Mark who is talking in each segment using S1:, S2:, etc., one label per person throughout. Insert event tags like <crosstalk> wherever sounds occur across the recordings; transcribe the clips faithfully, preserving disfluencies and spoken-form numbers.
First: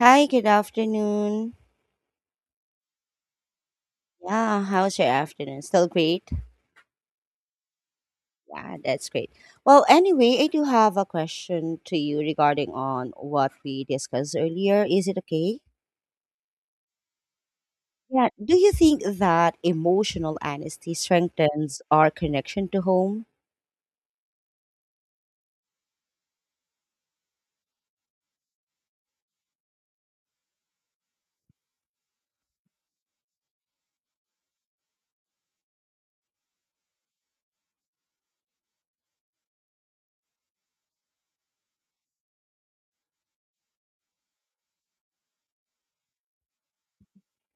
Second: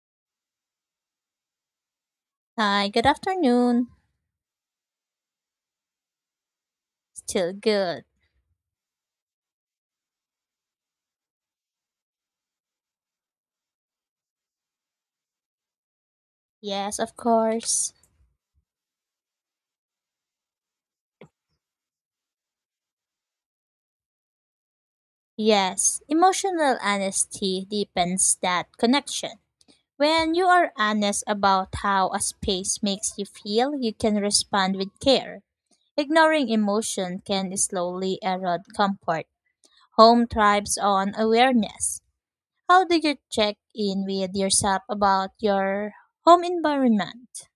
S1: Hi, good afternoon.
S2: Hi, good afternoon.
S1: Yeah, how's your afternoon? Still great?
S2: Still good.
S1: Yeah, that's great. Well, anyway, I do have a question to you regarding on what we discussed earlier. Is it okay?
S2: Yes, of course.
S1: Yeah. Do you think that emotional honesty strengthens our connection to home?
S2: Yes, emotional honesty deepens that connection. When you are honest about how a space makes you feel, you can respond with care. Ignoring emotion can slowly erode comfort. Home thrives on awareness. How do you check in with yourself about your home environment?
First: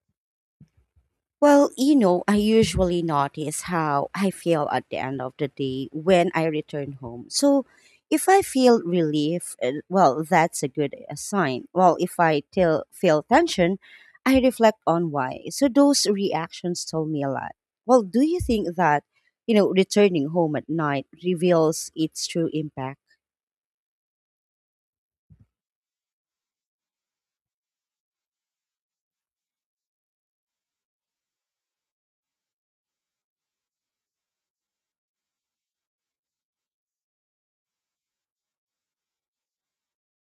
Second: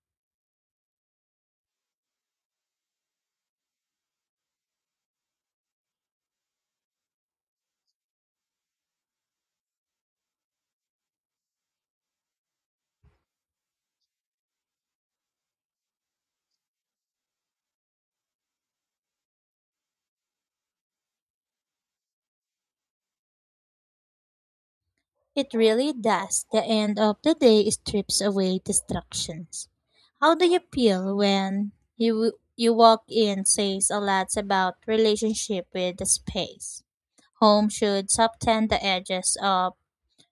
S1: Well, you know, I usually notice how I feel at the end of the day when I return home. So, if I feel relief, uh, well, that's a good uh, sign. Well, if I till, feel tension, I reflect on why. So, those reactions tell me a lot. Well, do you think that, you know, returning home at night reveals its true impact?
S2: It really does. The end of the day strips away distractions. How do you feel when you you walk in says a lot about relationship with the space. Home should soften the edges of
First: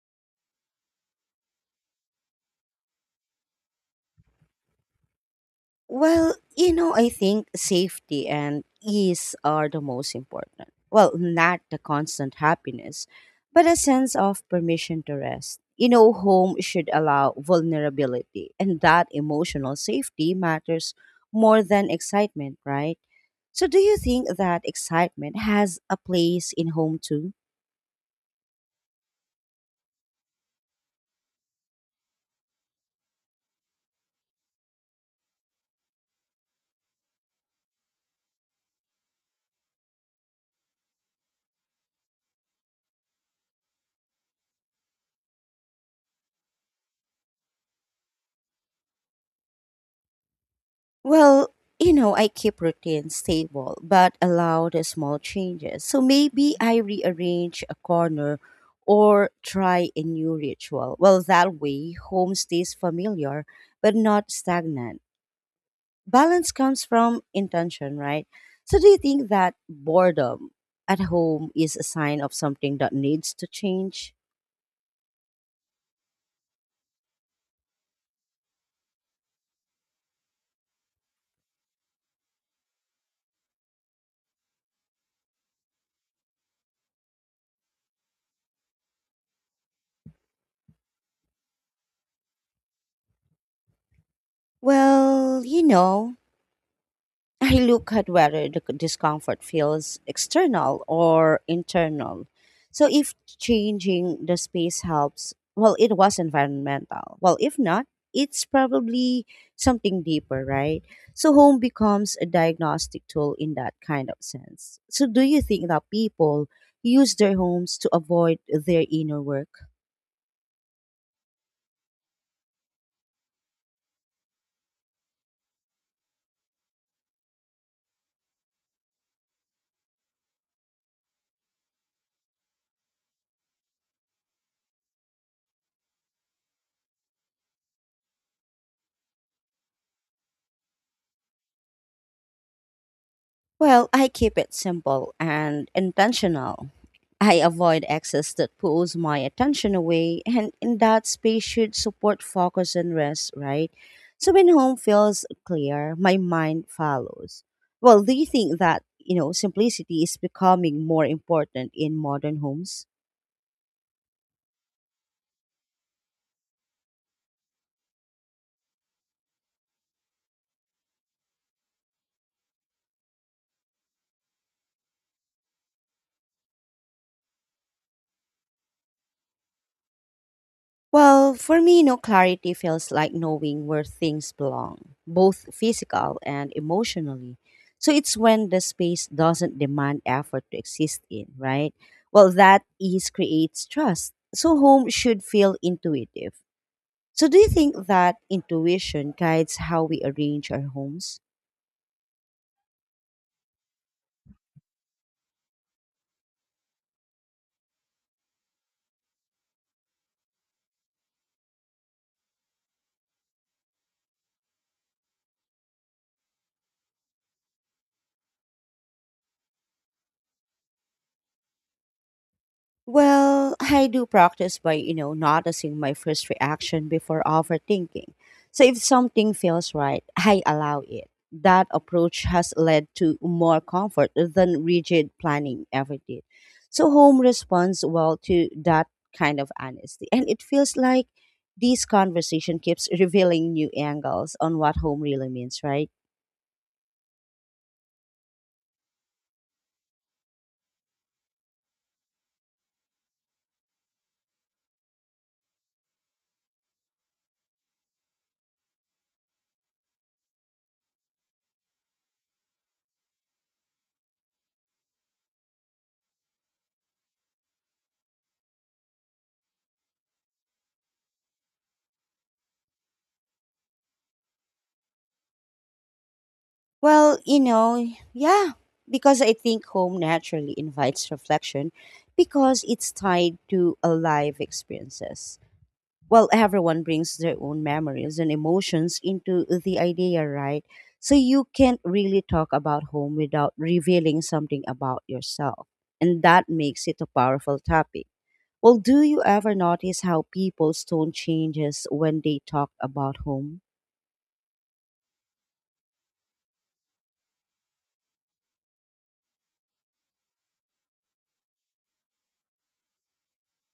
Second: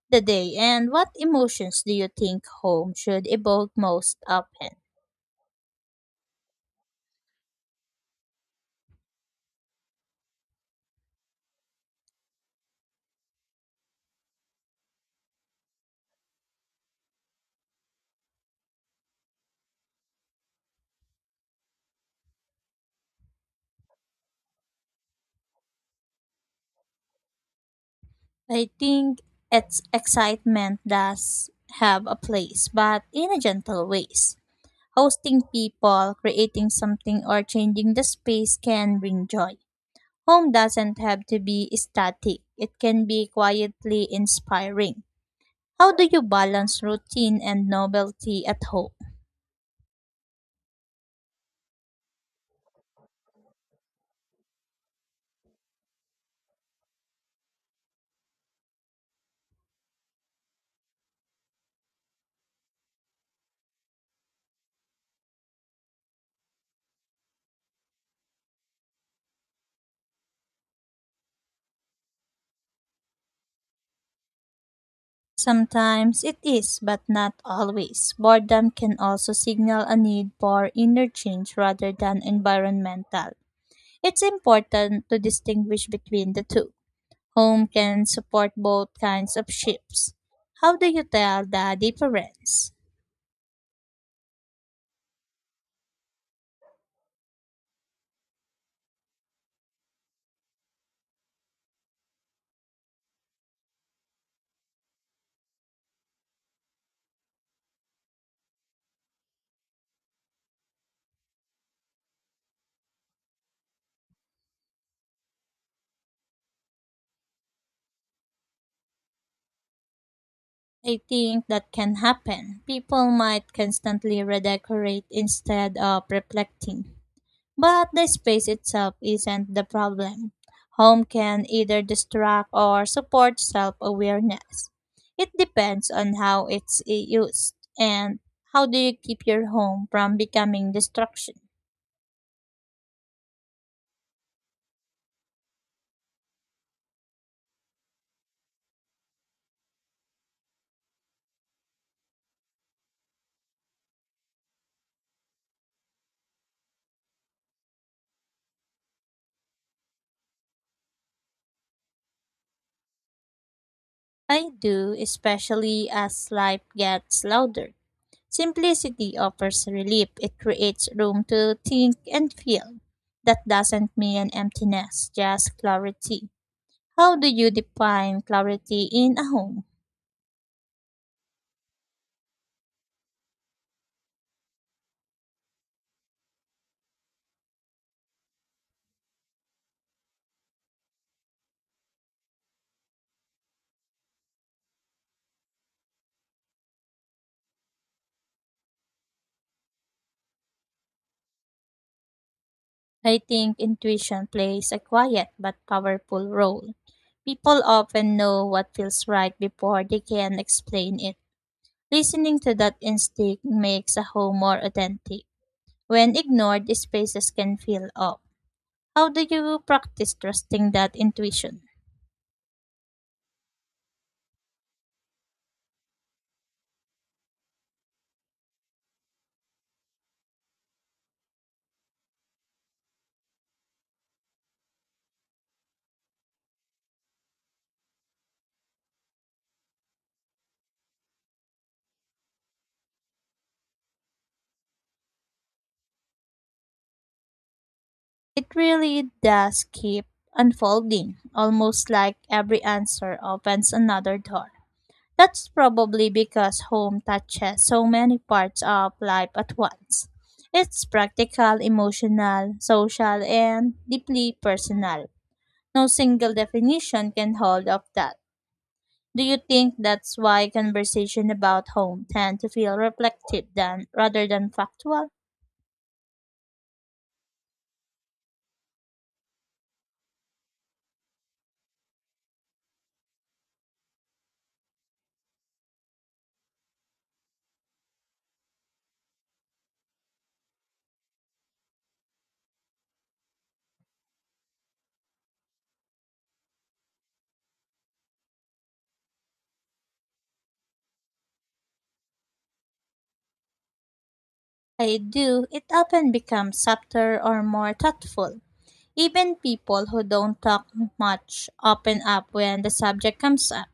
S2: the day, and what emotions do you think home should evoke most often?
S1: Well, you know, I think safety and ease are the most important. Well, not the constant happiness, but a sense of permission to rest. You know, home should allow vulnerability, and that emotional safety matters more than excitement, right? So, do you think that excitement has a place in home too?
S2: I think it's excitement does have a place, but in a gentle ways. Hosting people, creating something, or changing the space can bring joy. Home doesn't have to be static, it can be quietly inspiring. How do you balance routine and novelty at home?
S1: Well, you know, I keep routine stable but allow the small changes. So maybe I rearrange a corner or try a new ritual. Well, that way, home stays familiar but not stagnant. Balance comes from intention, right? So, do you think that boredom at home is a sign of something that needs to change?
S2: Sometimes it is, but not always. Boredom can also signal a need for inner change rather than environmental. It's important to distinguish between the two. Home can support both kinds of shifts. How do you tell the difference?
S1: Well, you know, I look at whether the c- discomfort feels external or internal. So if changing the space helps, well, it was environmental. Well, if not, it's probably something deeper, right? So home becomes a diagnostic tool in that kind of sense. So do you think that people use their homes to avoid their inner work?
S2: I think that can happen. People might constantly redecorate instead of reflecting. But the space itself isn't the problem. Home can either distract or support self awareness. It depends on how it's used, and how do you keep your home from becoming destruction?
S1: Well, I keep it simple and intentional. I avoid excess that pulls my attention away, and in that space should support focus and rest, right? So when home feels clear, my mind follows. Well, do you think that, you know, simplicity is becoming more important in modern homes?
S2: I do, especially as life gets louder. Simplicity offers relief, it creates room to think and feel. That doesn't mean emptiness, just clarity. How do you define clarity in a home?
S1: Well, for me, no clarity feels like knowing where things belong, both physical and emotionally. So it's when the space doesn't demand effort to exist in, right? Well, that ease creates trust. So home should feel intuitive. So do you think that intuition guides how we arrange our homes?
S2: I think intuition plays a quiet but powerful role. People often know what feels right before they can explain it. Listening to that instinct makes a home more authentic. When ignored, spaces can feel off. How do you practice trusting that intuition?
S1: Well, I do practice by, you know, noticing my first reaction before overthinking. So if something feels right, I allow it. That approach has led to more comfort than rigid planning ever did. So home responds well to that kind of honesty. And it feels like this conversation keeps revealing new angles on what home really means, right?
S2: It really does keep unfolding, almost like every answer opens another door. That's probably because home touches so many parts of life at once. It's practical, emotional, social, and deeply personal. No single definition can hold of that. Do you think that's why conversation about home tend to feel reflective than rather than factual?
S1: Well, you know, yeah, because I think home naturally invites reflection because it's tied to alive experiences. Well, everyone brings their own memories and emotions into the idea, right? So you can't really talk about home without revealing something about yourself. And that makes it a powerful topic. Well, do you ever notice how people's tone changes when they talk about home?
S2: I do. It often becomes subtler or more thoughtful. Even people who don't talk much open up when the subject comes up.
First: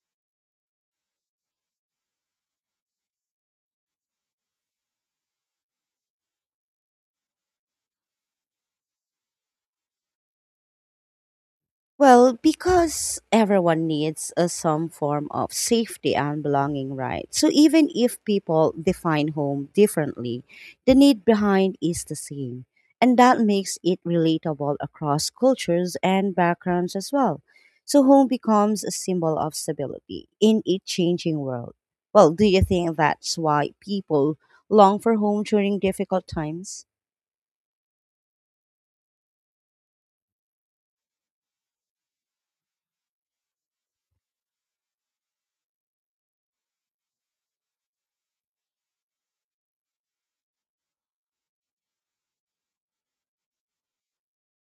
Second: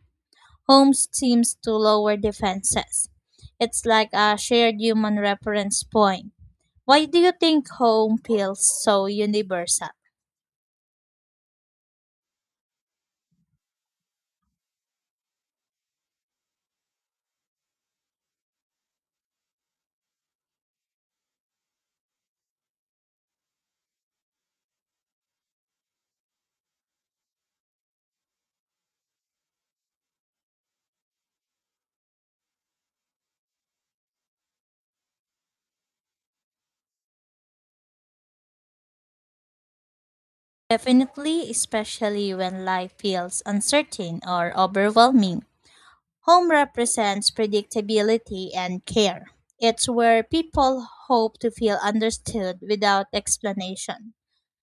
S2: Holmes seems to lower defenses. It's like a shared human reference point. Why do you think home feels so universal?
S1: Well, because everyone needs a, some form of safety and belonging, right? So even if people define home differently, the need behind is the same. And that makes it relatable across cultures and backgrounds as well. So home becomes a symbol of stability in a changing world. Well, do you think that's why people long for home during difficult times?
S2: Definitely, especially when life feels uncertain or overwhelming. Home represents predictability and care. It's where people hope to feel understood without explanation.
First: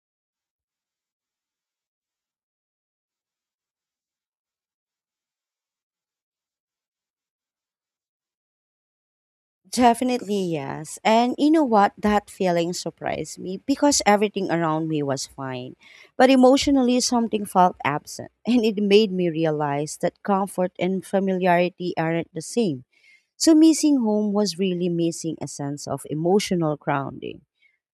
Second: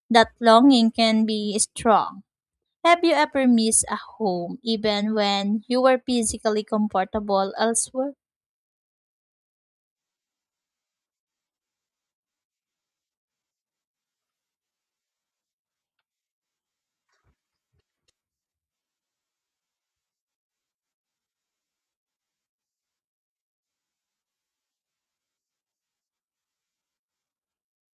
S2: That longing can be strong. Have you ever missed a home even when you were physically comfortable elsewhere?
S1: Definitely, yes. And you know what? That feeling surprised me because everything around me was fine. But emotionally, something felt absent. <laughs> And it made me realize that comfort and familiarity aren't the same. So, missing home was really missing a sense of emotional grounding.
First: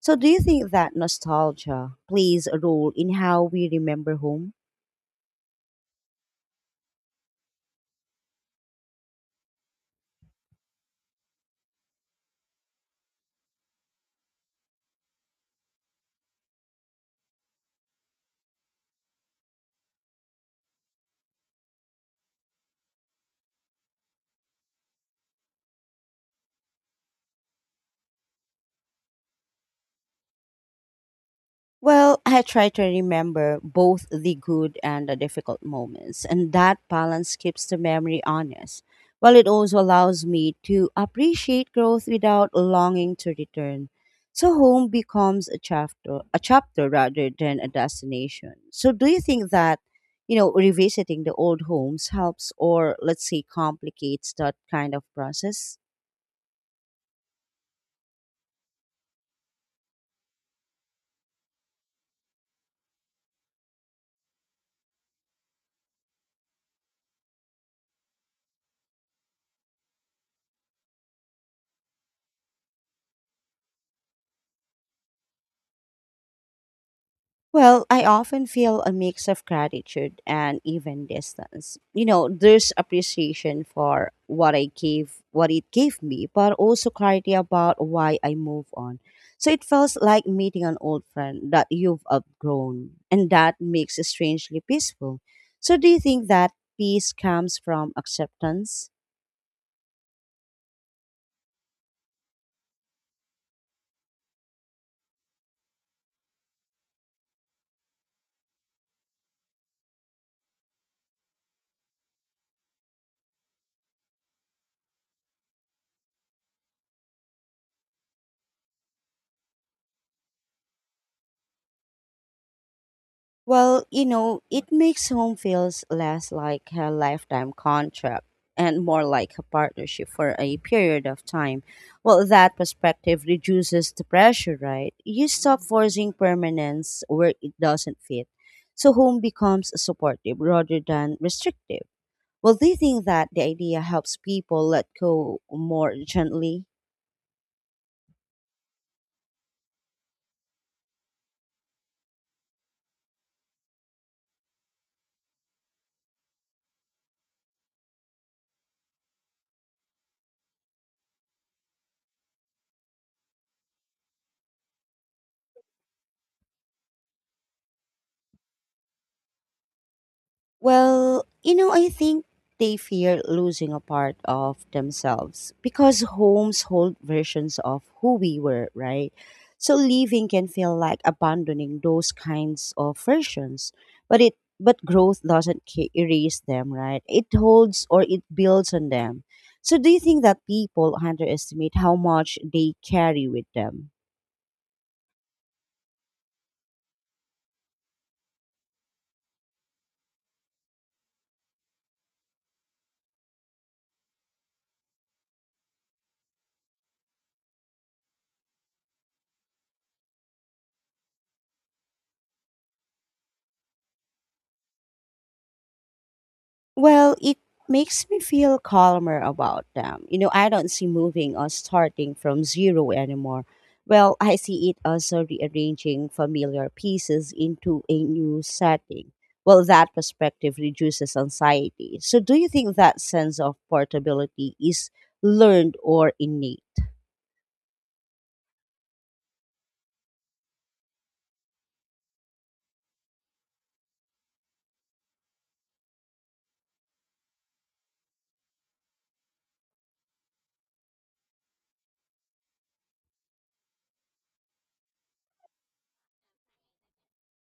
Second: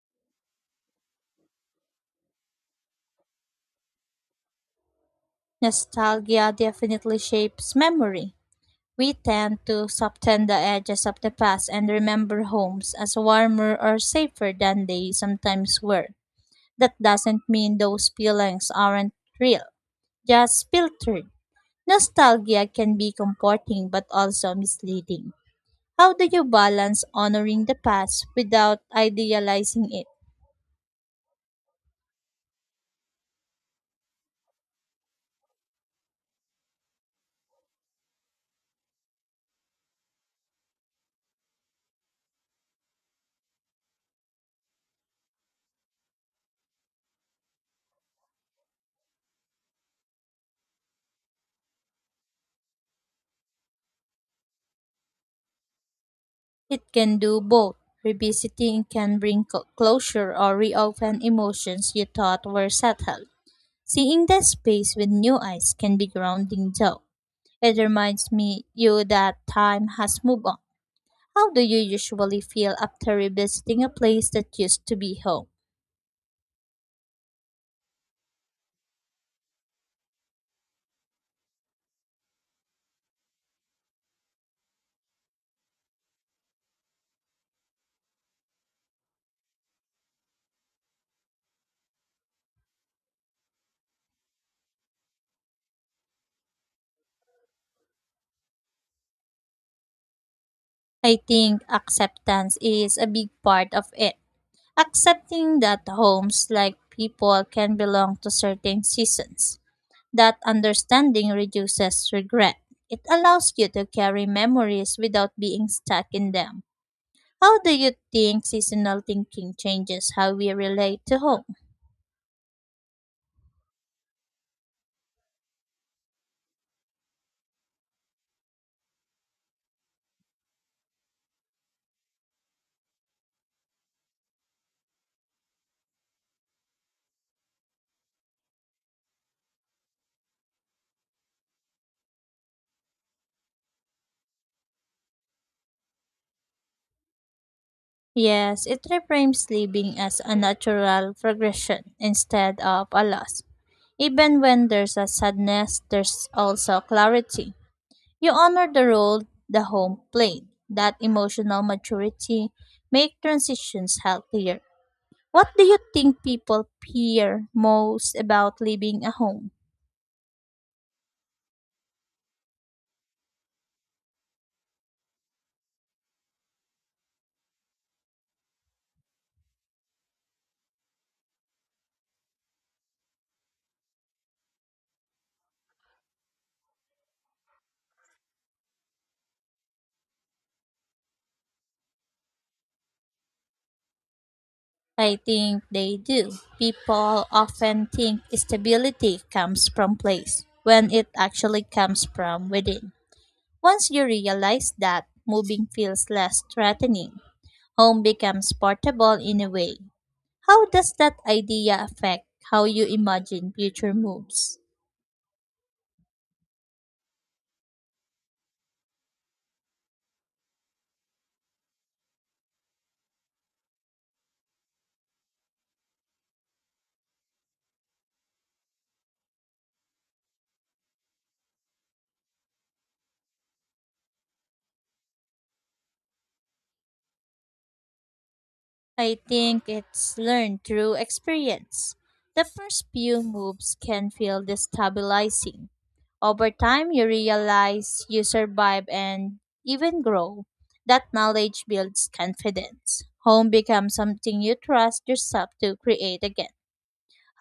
S1: So, do you think that nostalgia plays a role in how we remember home?
S2: Nostalgia definitely shapes memory. We tend to soften the edges of the past and remember homes as warmer or safer than they sometimes were. That doesn't mean those feelings aren't real, just filtered. Nostalgia can be comforting but also misleading. How do you balance honoring the past without idealizing it?
S1: Well, I try to remember both the good and the difficult moments, and that balance keeps the memory honest, while it also allows me to appreciate growth without longing to return. So home becomes a chapter, a chapter rather than a destination. So do you think that, you know, revisiting the old homes helps or let's say complicates that kind of process?
S2: It can do both. Revisiting can bring co- closure or reopen emotions you thought were settled. Seeing that space with new eyes can be grounding though. It reminds me you that time has moved on. How do you usually feel after revisiting a place that used to be home?
S1: Well, I often feel a mix of gratitude and even distance. You know, there's appreciation for what I gave, what it gave me, but also clarity about why I move on. So it feels like meeting an old friend that you've outgrown, and that makes it strangely peaceful. So, do you think that peace comes from acceptance?
S2: I think acceptance is a big part of it. Accepting that homes like people can belong to certain seasons. That understanding reduces regret. It allows you to carry memories without being stuck in them. How do you think seasonal thinking changes how we relate to home?
S1: Well, you know, it makes home feels less like a lifetime contract and more like a partnership for a period of time. Well, that perspective reduces the pressure, right? You stop forcing permanence where it doesn't fit. So home becomes supportive rather than restrictive. Well, do you think that the idea helps people let go more gently?
S2: Yes, it reframes living as a natural progression instead of a loss. Even when there's a sadness, there's also clarity. You honor the role the home played. That emotional maturity makes transitions healthier. What do you think people fear most about leaving a home?
S1: Well, you know, I think they fear losing a part of themselves because homes hold versions of who we were, right? So leaving can feel like abandoning those kinds of versions, but it but growth doesn't ca- erase them, right? It holds or it builds on them. So do you think that people underestimate how much they carry with them?
S2: I think they do. People often think stability comes from place when it actually comes from within. Once you realize that, moving feels less threatening. Home becomes portable in a way. How does that idea affect how you imagine future moves?
S1: Well, it makes me feel calmer about them. You know, I don't see moving or starting from zero anymore. Well, I see it as a rearranging familiar pieces into a new setting. Well, that perspective reduces anxiety. So, do you think that sense of portability is learned or innate?
S2: I think it's learned through experience. The first few moves can feel destabilizing. Over time, you realize you survive and even grow. That knowledge builds confidence. Home becomes something you trust yourself to create again.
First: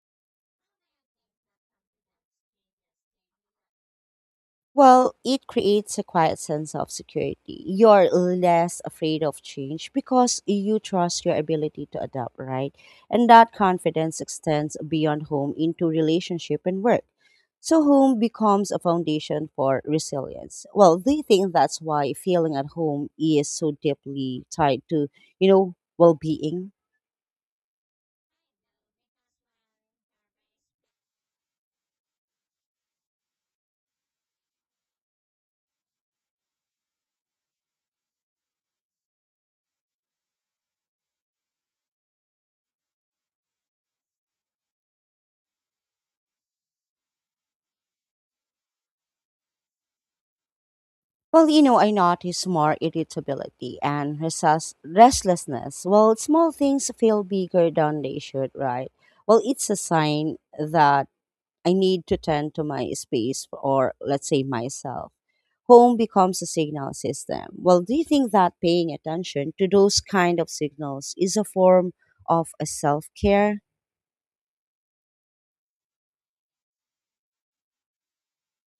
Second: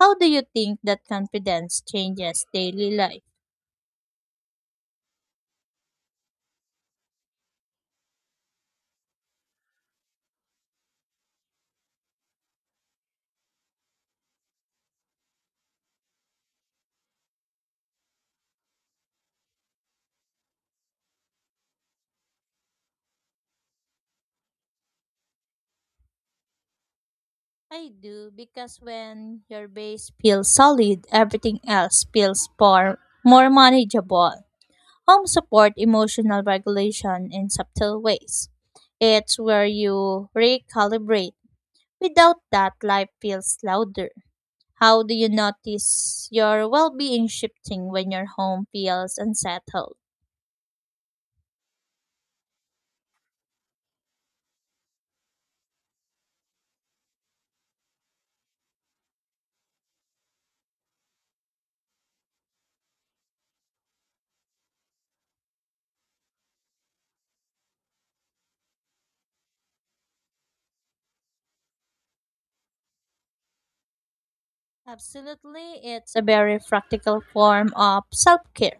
S2: How do you think that confidence changes daily life?
S1: Well, it creates a quiet sense of security. You're less afraid of change because you trust your ability to adapt, right? And that confidence extends beyond home into relationship and work. So, home becomes a foundation for resilience. Well, they think that's why feeling at home is so deeply tied to, you know, well being.
S2: I do because when your base feels solid, everything else feels more, more manageable. Home support emotional regulation in subtle ways. It's where you recalibrate. Without that, life feels louder. How do you notice your well being shifting when your home feels unsettled?
S1: Well, you know, I notice more irritability and restless- restlessness. Well, small things feel bigger than they should, right? Well, it's a sign that I need to tend to my space or, let's say, myself. Home becomes a signal system. Well, do you think that paying attention to those kind of signals is a form of a self care?
S2: Absolutely, it's a very practical form of self care.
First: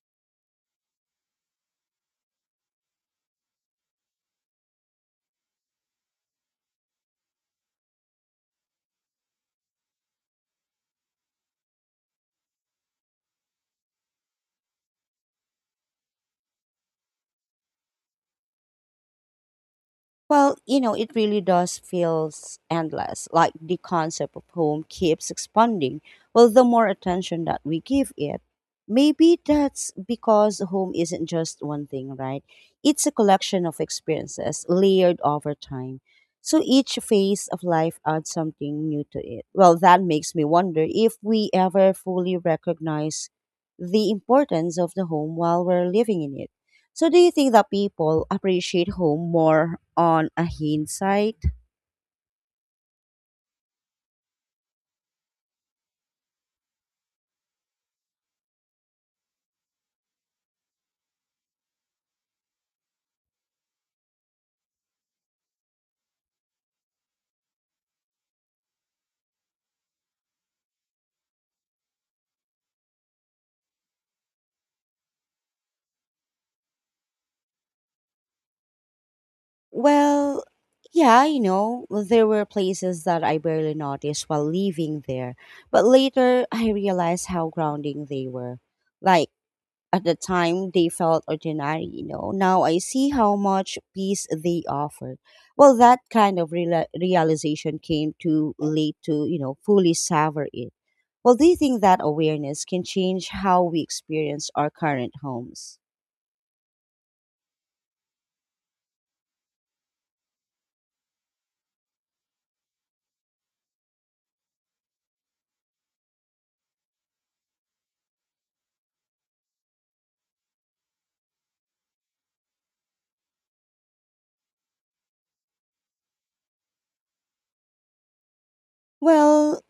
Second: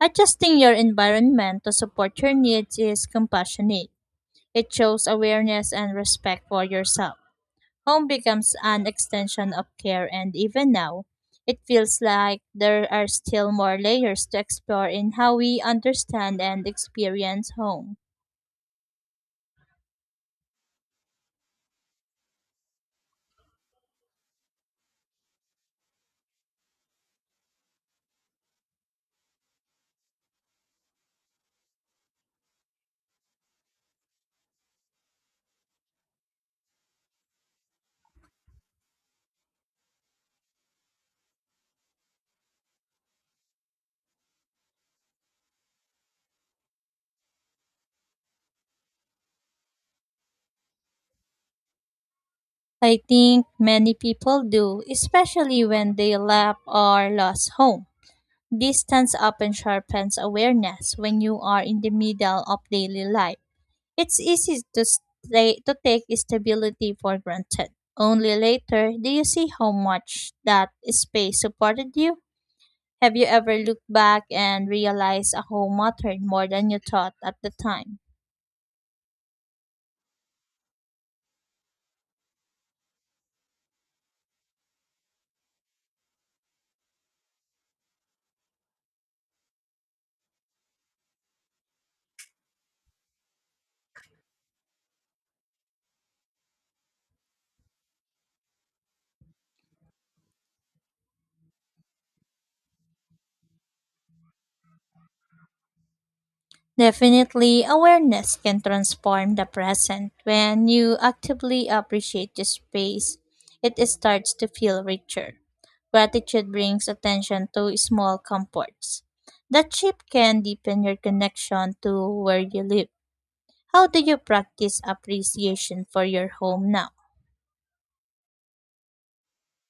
S2: Adjusting your environment to support your needs is compassionate, it shows awareness and respect for yourself. Home becomes an extension of care, and even now, it feels like there are still more layers to explore in how we understand and experience home.
S1: Well, you know, it really does feels endless. Like the concept of home keeps expanding. Well, the more attention that we give it, maybe that's because home isn't just one thing, right? It's a collection of experiences layered over time. So each phase of life adds something new to it. Well, that makes me wonder if we ever fully recognize the importance of the home while we're living in it. So do you think that people appreciate home more on a hindsight?
S2: I think many people do, especially when they left or lost home. Distance often sharpens awareness when you are in the middle of daily life. It's easy to stay, to take stability for granted. Only later do you see how much that space supported you. Have you ever looked back and realized a whole mattered more than you thought at the time?
S1: Well, yeah, you know, there were places that I barely noticed while living there, but later I realized how grounding they were. Like at the time, they felt ordinary, you know. Now I see how much peace they offered. Well, that kind of reala realization came too late to, you know, fully savor it. Well, do you think that awareness can change how we experience our current homes?
S2: Definitely, awareness can transform the present. When you actively appreciate the space, it starts to feel richer. Gratitude brings attention to small comforts. That shift can deepen your connection to where you live. How do you practice appreciation for your home now?
S1: Well,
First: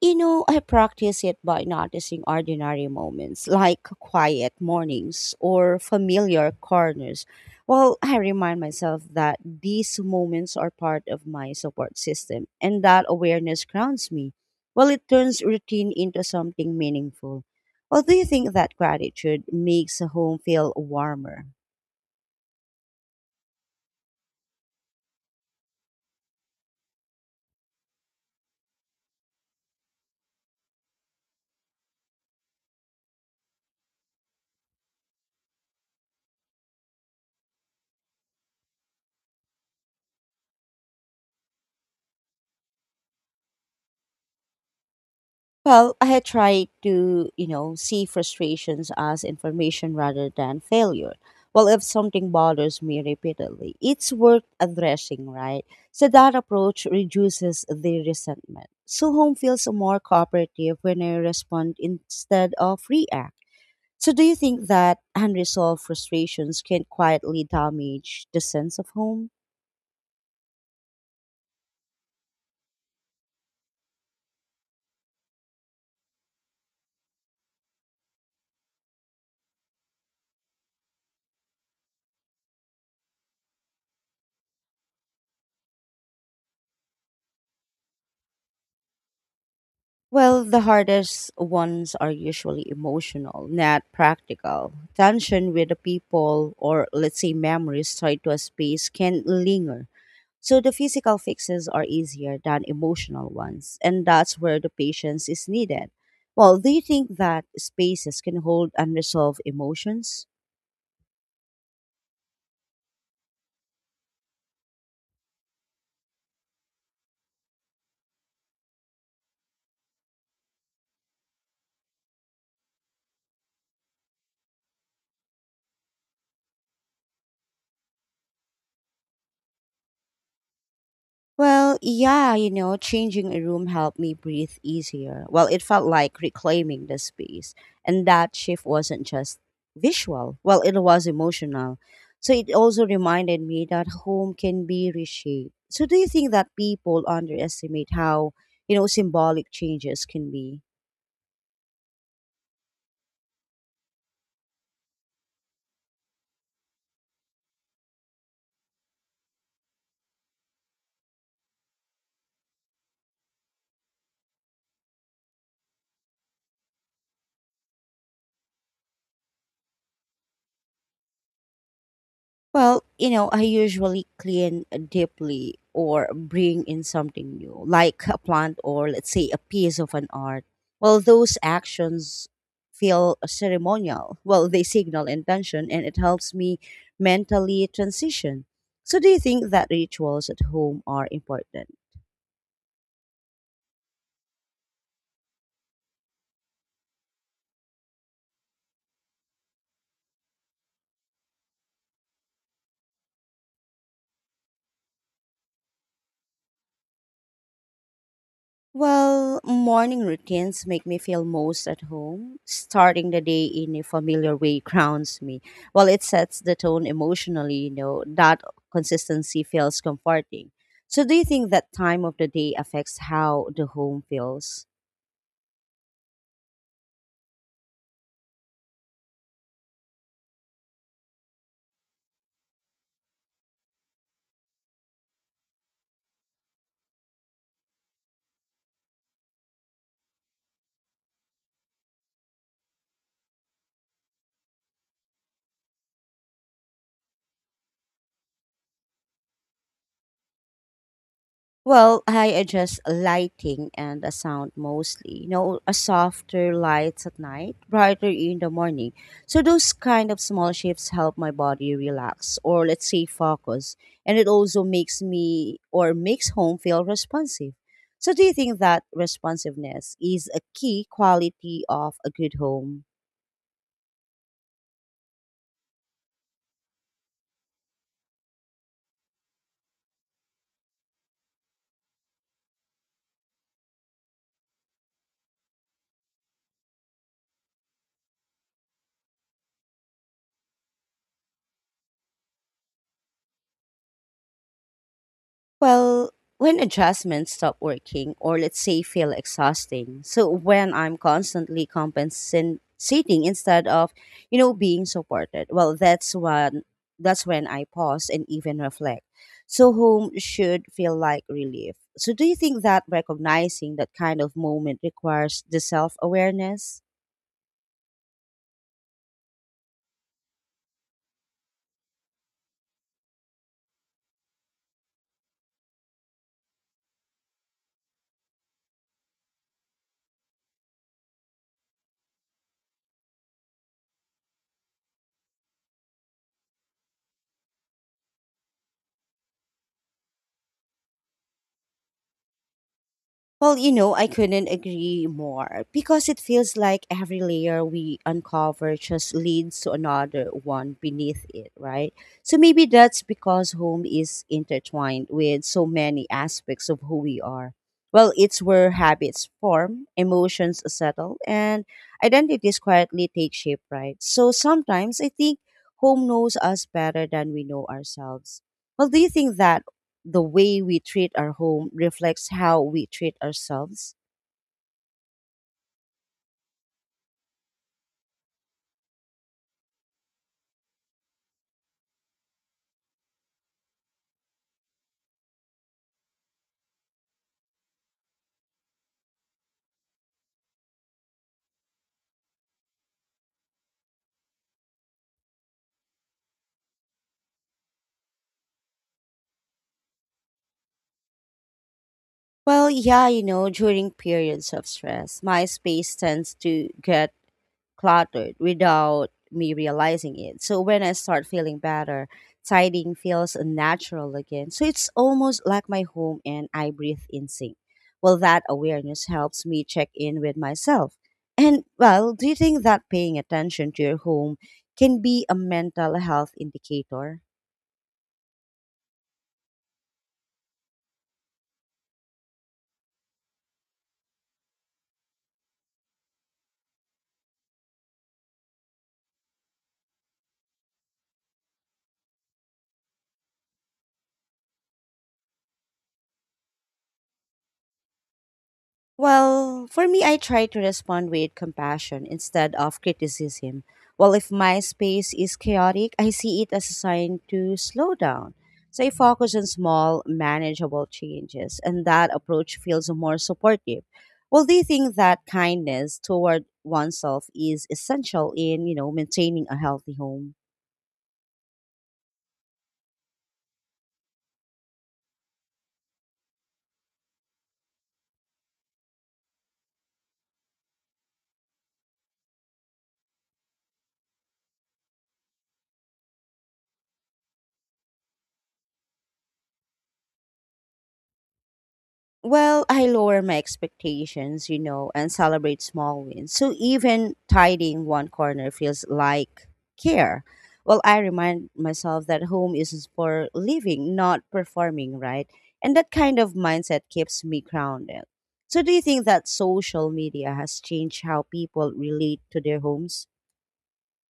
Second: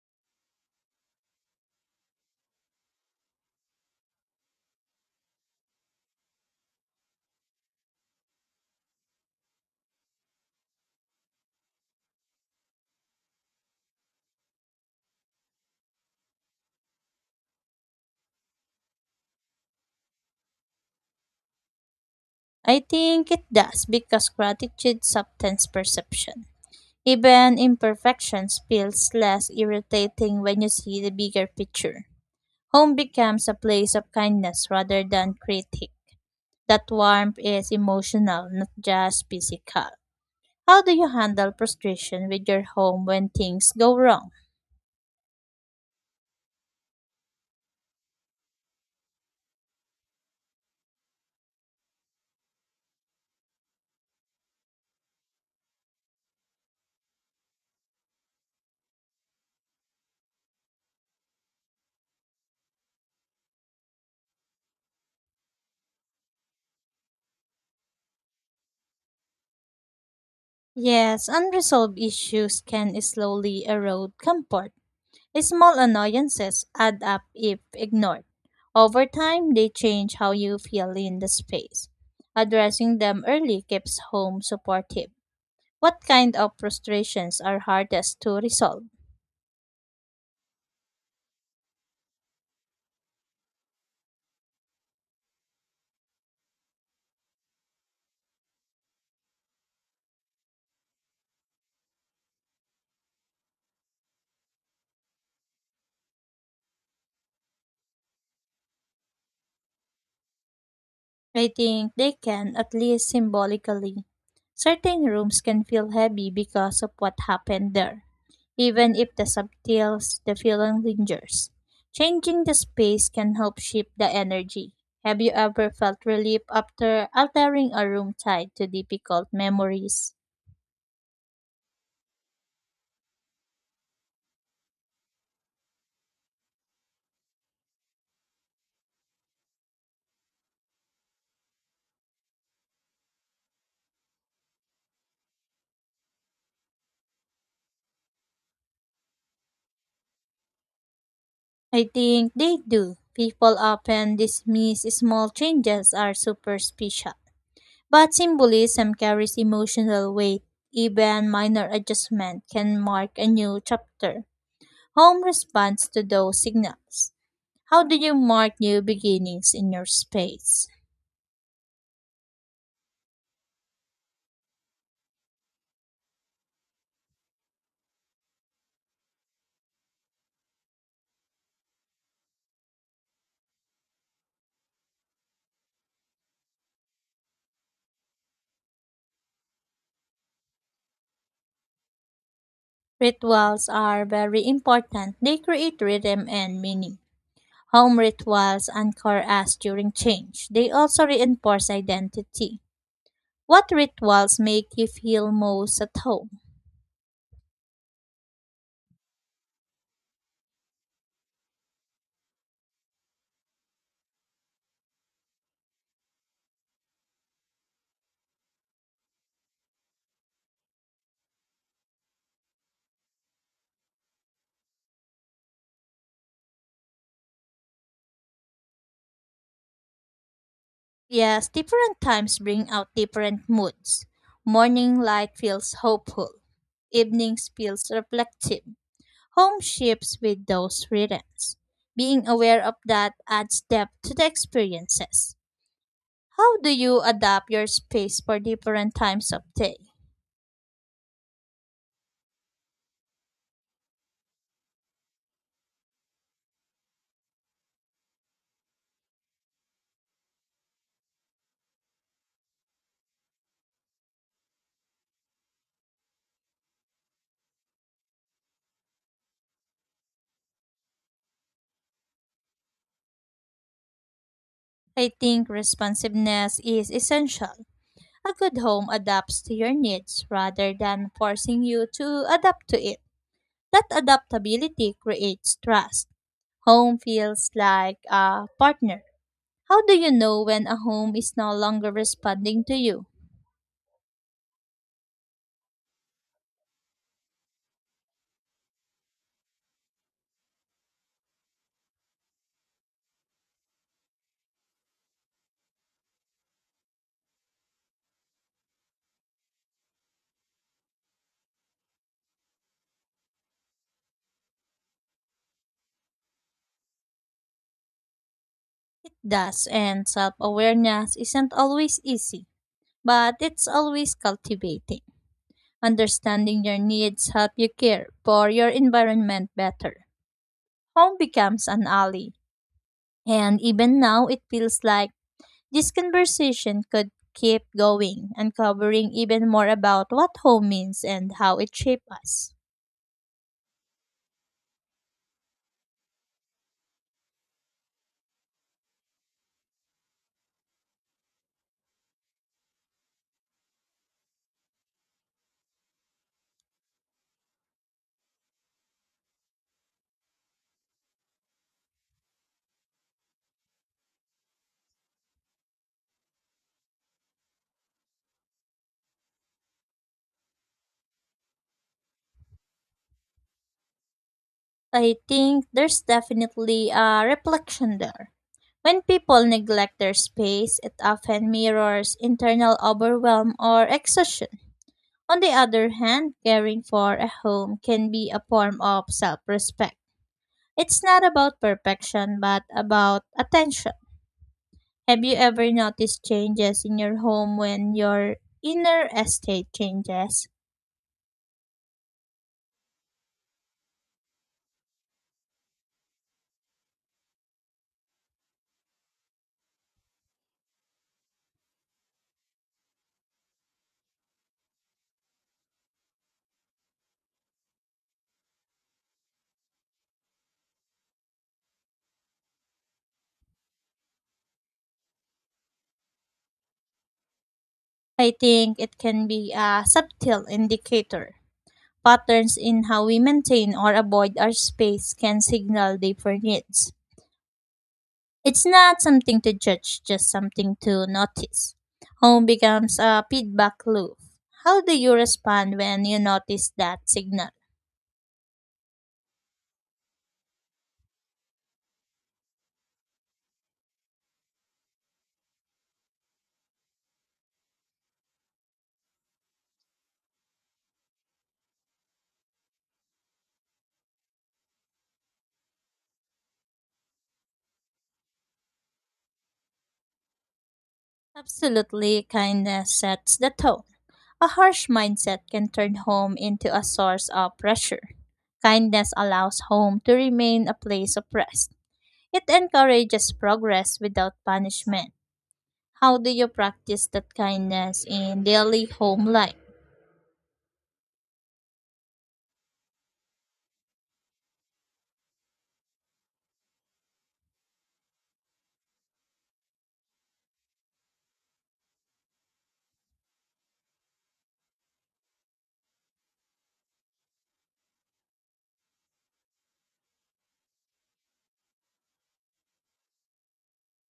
S1: you know, I practice it by noticing ordinary moments like quiet mornings or familiar corners. Well, I remind myself that these moments are part of my support system and that awareness grounds me. Well, it turns routine into something meaningful. Well, do you think that gratitude makes a home feel warmer?
S2: I think it does because gratitude softens perception. Even imperfections feels less irritating when you see the bigger picture. Home becomes a place of kindness rather than critique. That warmth is emotional, not just physical. How do you handle frustration with your home when things go wrong?
S1: Well, I had tried to, you know, see frustrations as information rather than failure. Well, if something bothers me repeatedly, it's worth addressing, right? So that approach reduces the resentment. So home feels more cooperative when I respond instead of react. So do you think that unresolved frustrations can quietly damage the sense of home?
S2: Yes, unresolved issues can slowly erode comfort. Small annoyances add up if ignored. Over time, they change how you feel in the space. Addressing them early keeps home supportive. What kind of frustrations are hardest to resolve?
S1: Well, the hardest ones are usually emotional, not practical. Tension with the people or let's say memories tied to a space can linger. So the physical fixes are easier than emotional ones, and that's where the patience is needed. Well, do you think that spaces can hold unresolved emotions?
S2: I think they can, at least symbolically. Certain rooms can feel heavy because of what happened there, even if the subtles, the feeling lingers. Changing the space can help shift the energy. Have you ever felt relief after altering a room tied to difficult memories?
S1: Well, yeah, you know, changing a room helped me breathe easier. Well, it felt like reclaiming the space. And that shift wasn't just visual, well, it was emotional. So it also reminded me that home can be reshaped. So do you think that people underestimate how, you know, symbolic changes can be?
S2: I think they do. People often dismiss small changes as superficial. But symbolism carries emotional weight. Even minor adjustment can mark a new chapter. Home responds to those signals. How do you mark new beginnings in your space?
S1: Well, you know, I usually clean deeply or bring in something new, like a plant or let's say a piece of an art. Well, those actions feel ceremonial. Well, they signal intention and it helps me mentally transition. So, do you think that rituals at home are important?
S2: Rituals are very important. They create rhythm and meaning. Home rituals anchor us during change. They also reinforce identity. What rituals make you feel most at home?
S1: Well, morning routines make me feel most at home. Starting the day in a familiar way <laughs> grounds me. Well, it sets the tone emotionally, you know, that consistency feels comforting. So, do you think that time of the day affects how the home feels?
S2: Yes, different times bring out different moods. Morning light feels hopeful, evenings feels reflective. Home shifts with those rhythms. Being aware of that adds depth to the experiences. How do you adapt your space for different times of day?
S1: Well, I adjust lighting and the sound mostly. You know, a softer lights at night, brighter in the morning. So those kind of small shifts help my body relax or let's say focus. And it also makes me or makes home feel responsive. So do you think that responsiveness is a key quality of a good home?
S2: I think responsiveness is essential. A good home adapts to your needs rather than forcing you to adapt to it. That adaptability creates trust. Home feels like a partner. How do you know when a home is no longer responding to you?
S1: Well, when adjustments stop working or let's say feel exhausting. So when I'm constantly compensating instead of, you know, being supported. Well, that's when that's when I pause and even reflect. So home should feel like relief. So do you think that recognizing that kind of moment requires the self-awareness?
S2: Thus, and self awareness isn't always easy, but it's always cultivating. Understanding your needs help you care for your environment better. Home becomes an ally. And even now, it feels like this conversation could keep going, uncovering even more about what home means and how it shapes us.
S1: Well, you know, I couldn't agree more because it feels like every layer we uncover just leads to another one beneath it, right? So maybe that's because home is intertwined with so many aspects of who we are. Well, it's where habits form, emotions settle, and identities quietly take shape, right? So sometimes I think home knows us better than we know ourselves. Well, do you think that the way we treat our home reflects how we treat ourselves?
S2: I think there's definitely a reflection there. When people neglect their space, it often mirrors internal overwhelm or exhaustion. On the other hand, caring for a home can be a form of self respect. It's not about perfection, but about attention. Have you ever noticed changes in your home when your inner estate changes?
S1: Well, yeah, you know, during periods of stress, my space tends to get cluttered without me realizing it. So when I start feeling better, tidying feels natural again. So it's almost like my home and I breathe in sync. Well, that awareness helps me check in with myself. And well, do you think that paying attention to your home can be a mental health indicator?
S2: I think it can be a subtle indicator. Patterns in how we maintain or avoid our space can signal different needs. It's not something to judge, just something to notice. Home becomes a feedback loop. How do you respond when you notice that signal?
S1: Well, for me, I try to respond with compassion instead of criticism. Well, if my space is chaotic, I see it as a sign to slow down. So I focus on small, manageable changes, and that approach feels more supportive. Well, do you think that kindness toward oneself is essential in, you know, maintaining a healthy home?
S2: Absolutely, kindness sets the tone. A harsh mindset can turn home into a source of pressure. Kindness allows home to remain a place of rest. It encourages progress without punishment. How do you practice that kindness in daily home life?
S1: Well, I lower my expectations, you know, and celebrate small wins. So even tidying one corner feels like care. Well, I remind myself that home is for living, not performing, right? And that kind of mindset keeps me grounded. So do you think that social media has changed how people relate to their homes?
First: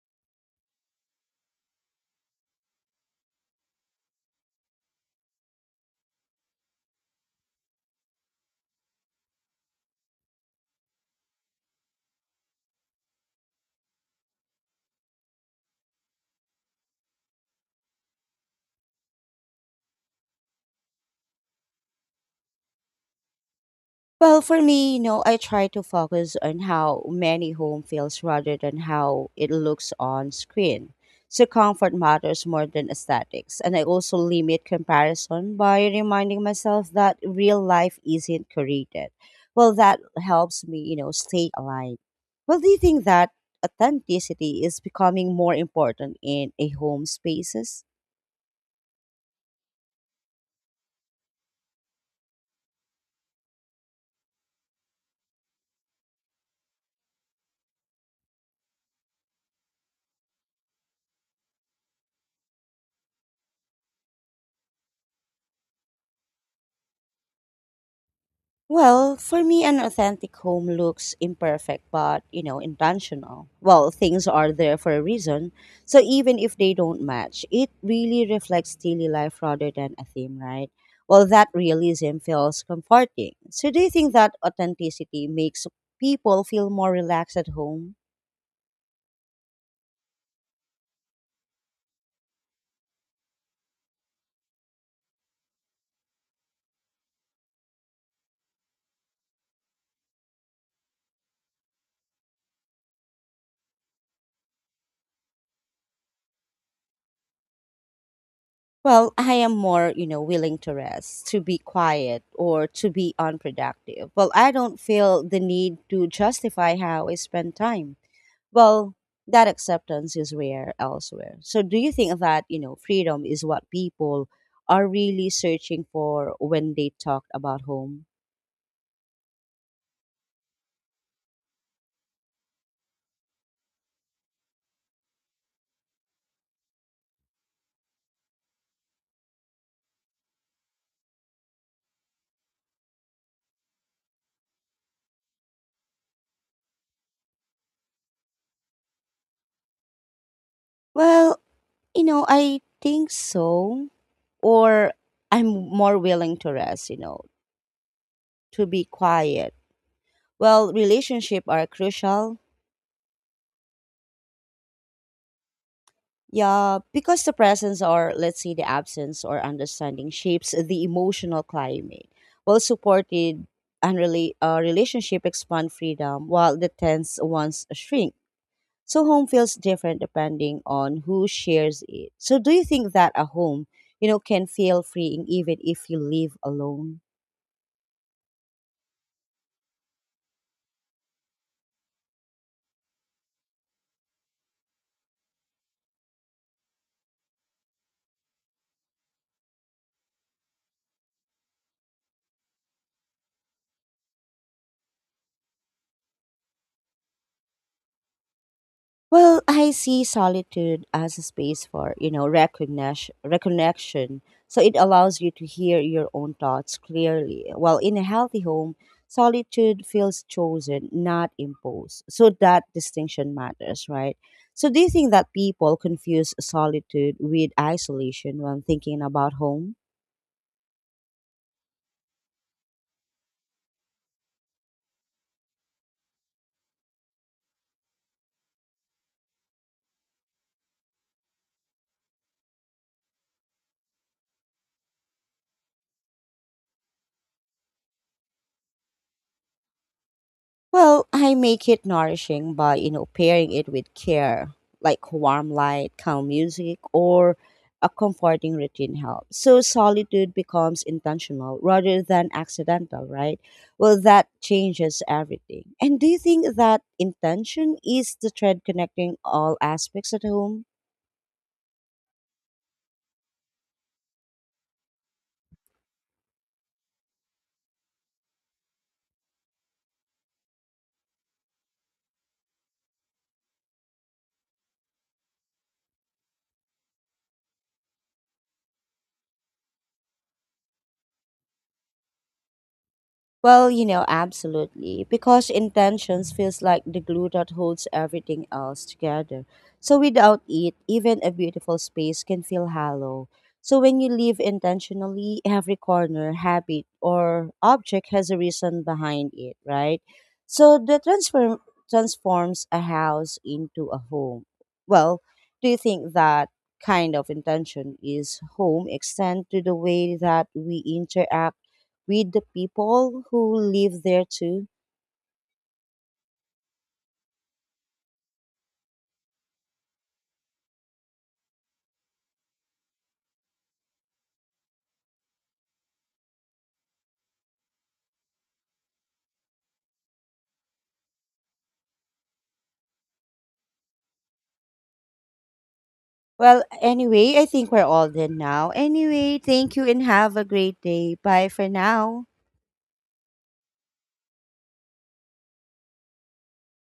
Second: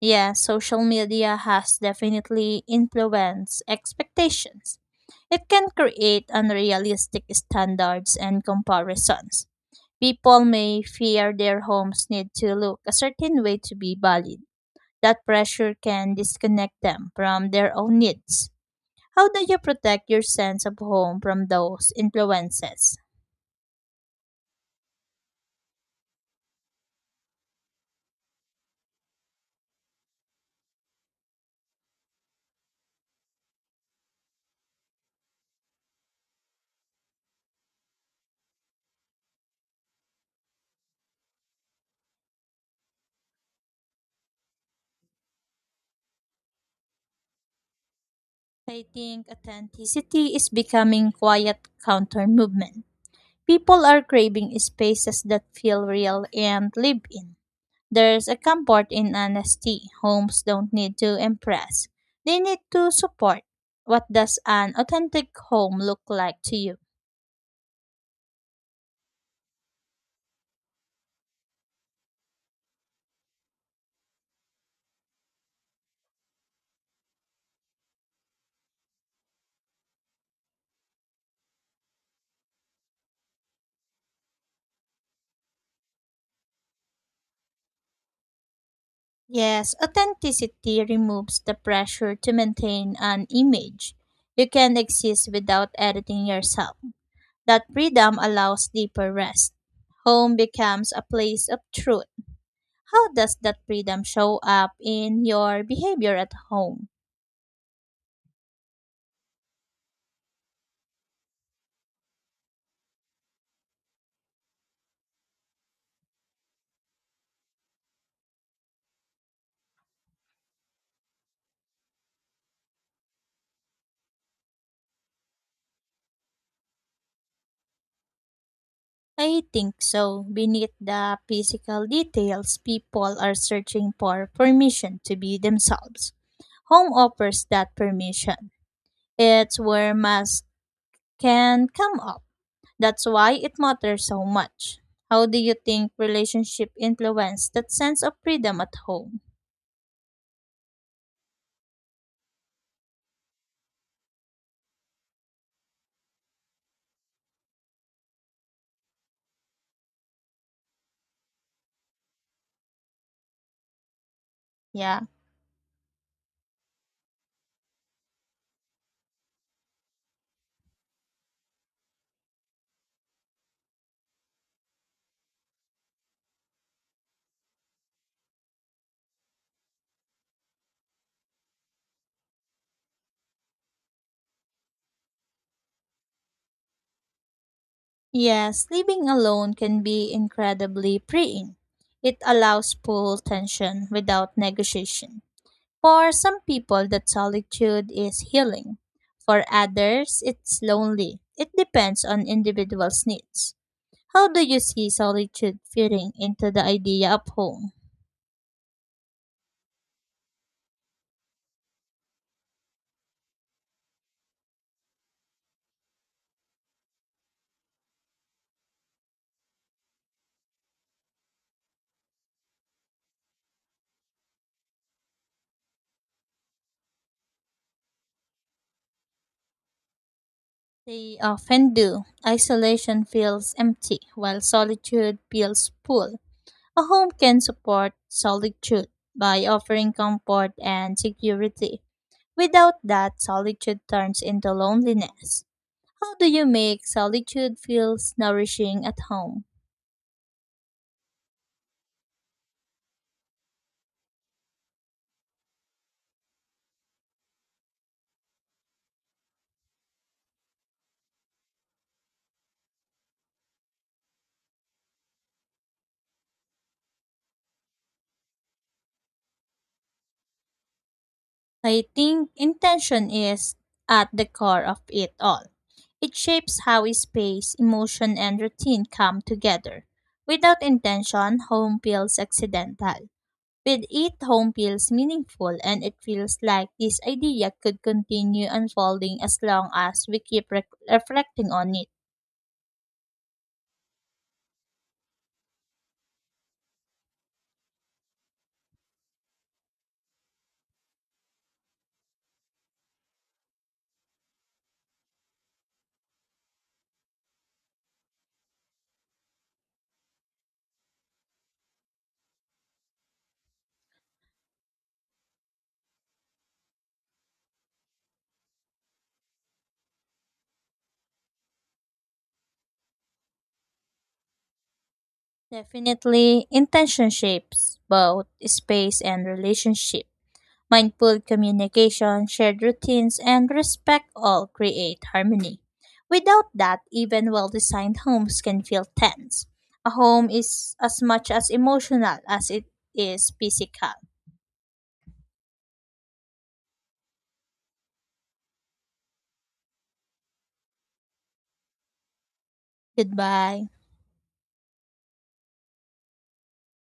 S2: Yeah, social media has definitely influenced expectations. It can create unrealistic standards and comparisons. People may fear their homes need to look a certain way to be valid. That pressure can disconnect them from their own needs. How do you protect your sense of home from those influences?
S1: Well, for me, you know, I try to focus on how many home feels rather than how it looks on screen. So comfort matters more than aesthetics. And I also limit comparison by reminding myself that real life isn't created. Well, that helps me, you know, stay aligned. Well, do you think that authenticity is becoming more important in a home spaces?
S2: I think authenticity is becoming quiet counter movement. People are craving spaces that feel real and live in. There's a comfort in honesty. Homes don't need to impress. They need to support. What does an authentic home look like to you?
S1: Well, for me, an authentic home looks imperfect, but you know, intentional. Well, things are there for a reason. So even if they don't match, it really reflects daily life rather than a theme, right? Well, that realism feels comforting. So do you think that authenticity makes people feel more relaxed at home?
S2: Yes, authenticity removes the pressure to maintain an image. You can exist without editing yourself. That freedom allows deeper rest. Home becomes a place of truth. How does that freedom show up in your behavior at home?
S1: Well, I am more, you know, willing to rest, to be quiet, or to be unproductive. Well, I don't feel the need to justify how I spend time. Well, that acceptance is rare elsewhere. So do you think that, you know, freedom is what people are really searching for when they talk about home?
S2: I think so. Beneath the physical details, people are searching for permission to be themselves. Home offers that permission. It's where masks can come up. That's why it matters so much. How do you think relationship influence that sense of freedom at home?
S1: Well, you know, I think so. Or I'm more willing to rest, you know, to be quiet. Well, relationship are crucial,
S2: Yeah.
S1: yeah, because the presence or let's say the absence or understanding shapes the emotional climate. Well supported and really uh, relationship expand freedom while the tense ones shrink. So home feels different depending on who shares it. So do you think that a home, you know, can feel freeing even if you live alone?
S2: Yes, living alone can be incredibly freeing. It allows full tension without negotiation. For some people, that solitude is healing. For others, it's lonely. It depends on individual's needs. How do you see solitude fitting into the idea of home?
S1: Well, I see solitude as a space for, you know, recognition, reconnection. So it allows you to hear your own thoughts clearly. While in a healthy home, solitude feels chosen, not imposed. So that distinction matters, right? So do you think that people confuse solitude with isolation when thinking about home?
S2: They often do. Isolation feels empty, while solitude feels full. A home can support solitude by offering comfort and security. Without that, solitude turns into loneliness. How do you make solitude feels nourishing at home?
S1: Well, I make it nourishing by, you know, pairing it with care, like warm light, calm music, or a comforting routine helps. So solitude becomes intentional rather than accidental, right? Well, that changes everything. And do you think that intention is the thread connecting all aspects at home?
S2: I think intention is at the core of it all. It shapes how space, emotion, and routine come together. Without intention, home feels accidental. With it, home feels meaningful, and it feels like this idea could continue unfolding as long as we keep rec reflecting on it.
S1: Well, you know, absolutely. Because intentions feels like the glue that holds everything else together. So without it, even a beautiful space can feel hollow. So when you live intentionally, every corner, habit, or object has a reason behind it, right? So that transform transforms a house into a home. Well, do you think that kind of intention is home extend to the way that we interact with the people who live there too?
S2: Definitely, intention shapes both space and relationship. Mindful communication, shared routines, and respect all create harmony. Without that, even well designed homes can feel tense. A home is as much as emotional as it is physical.
S1: Well, anyway, I think we're all done now. Anyway, thank you and have a great day. Bye for now.
S2: Goodbye.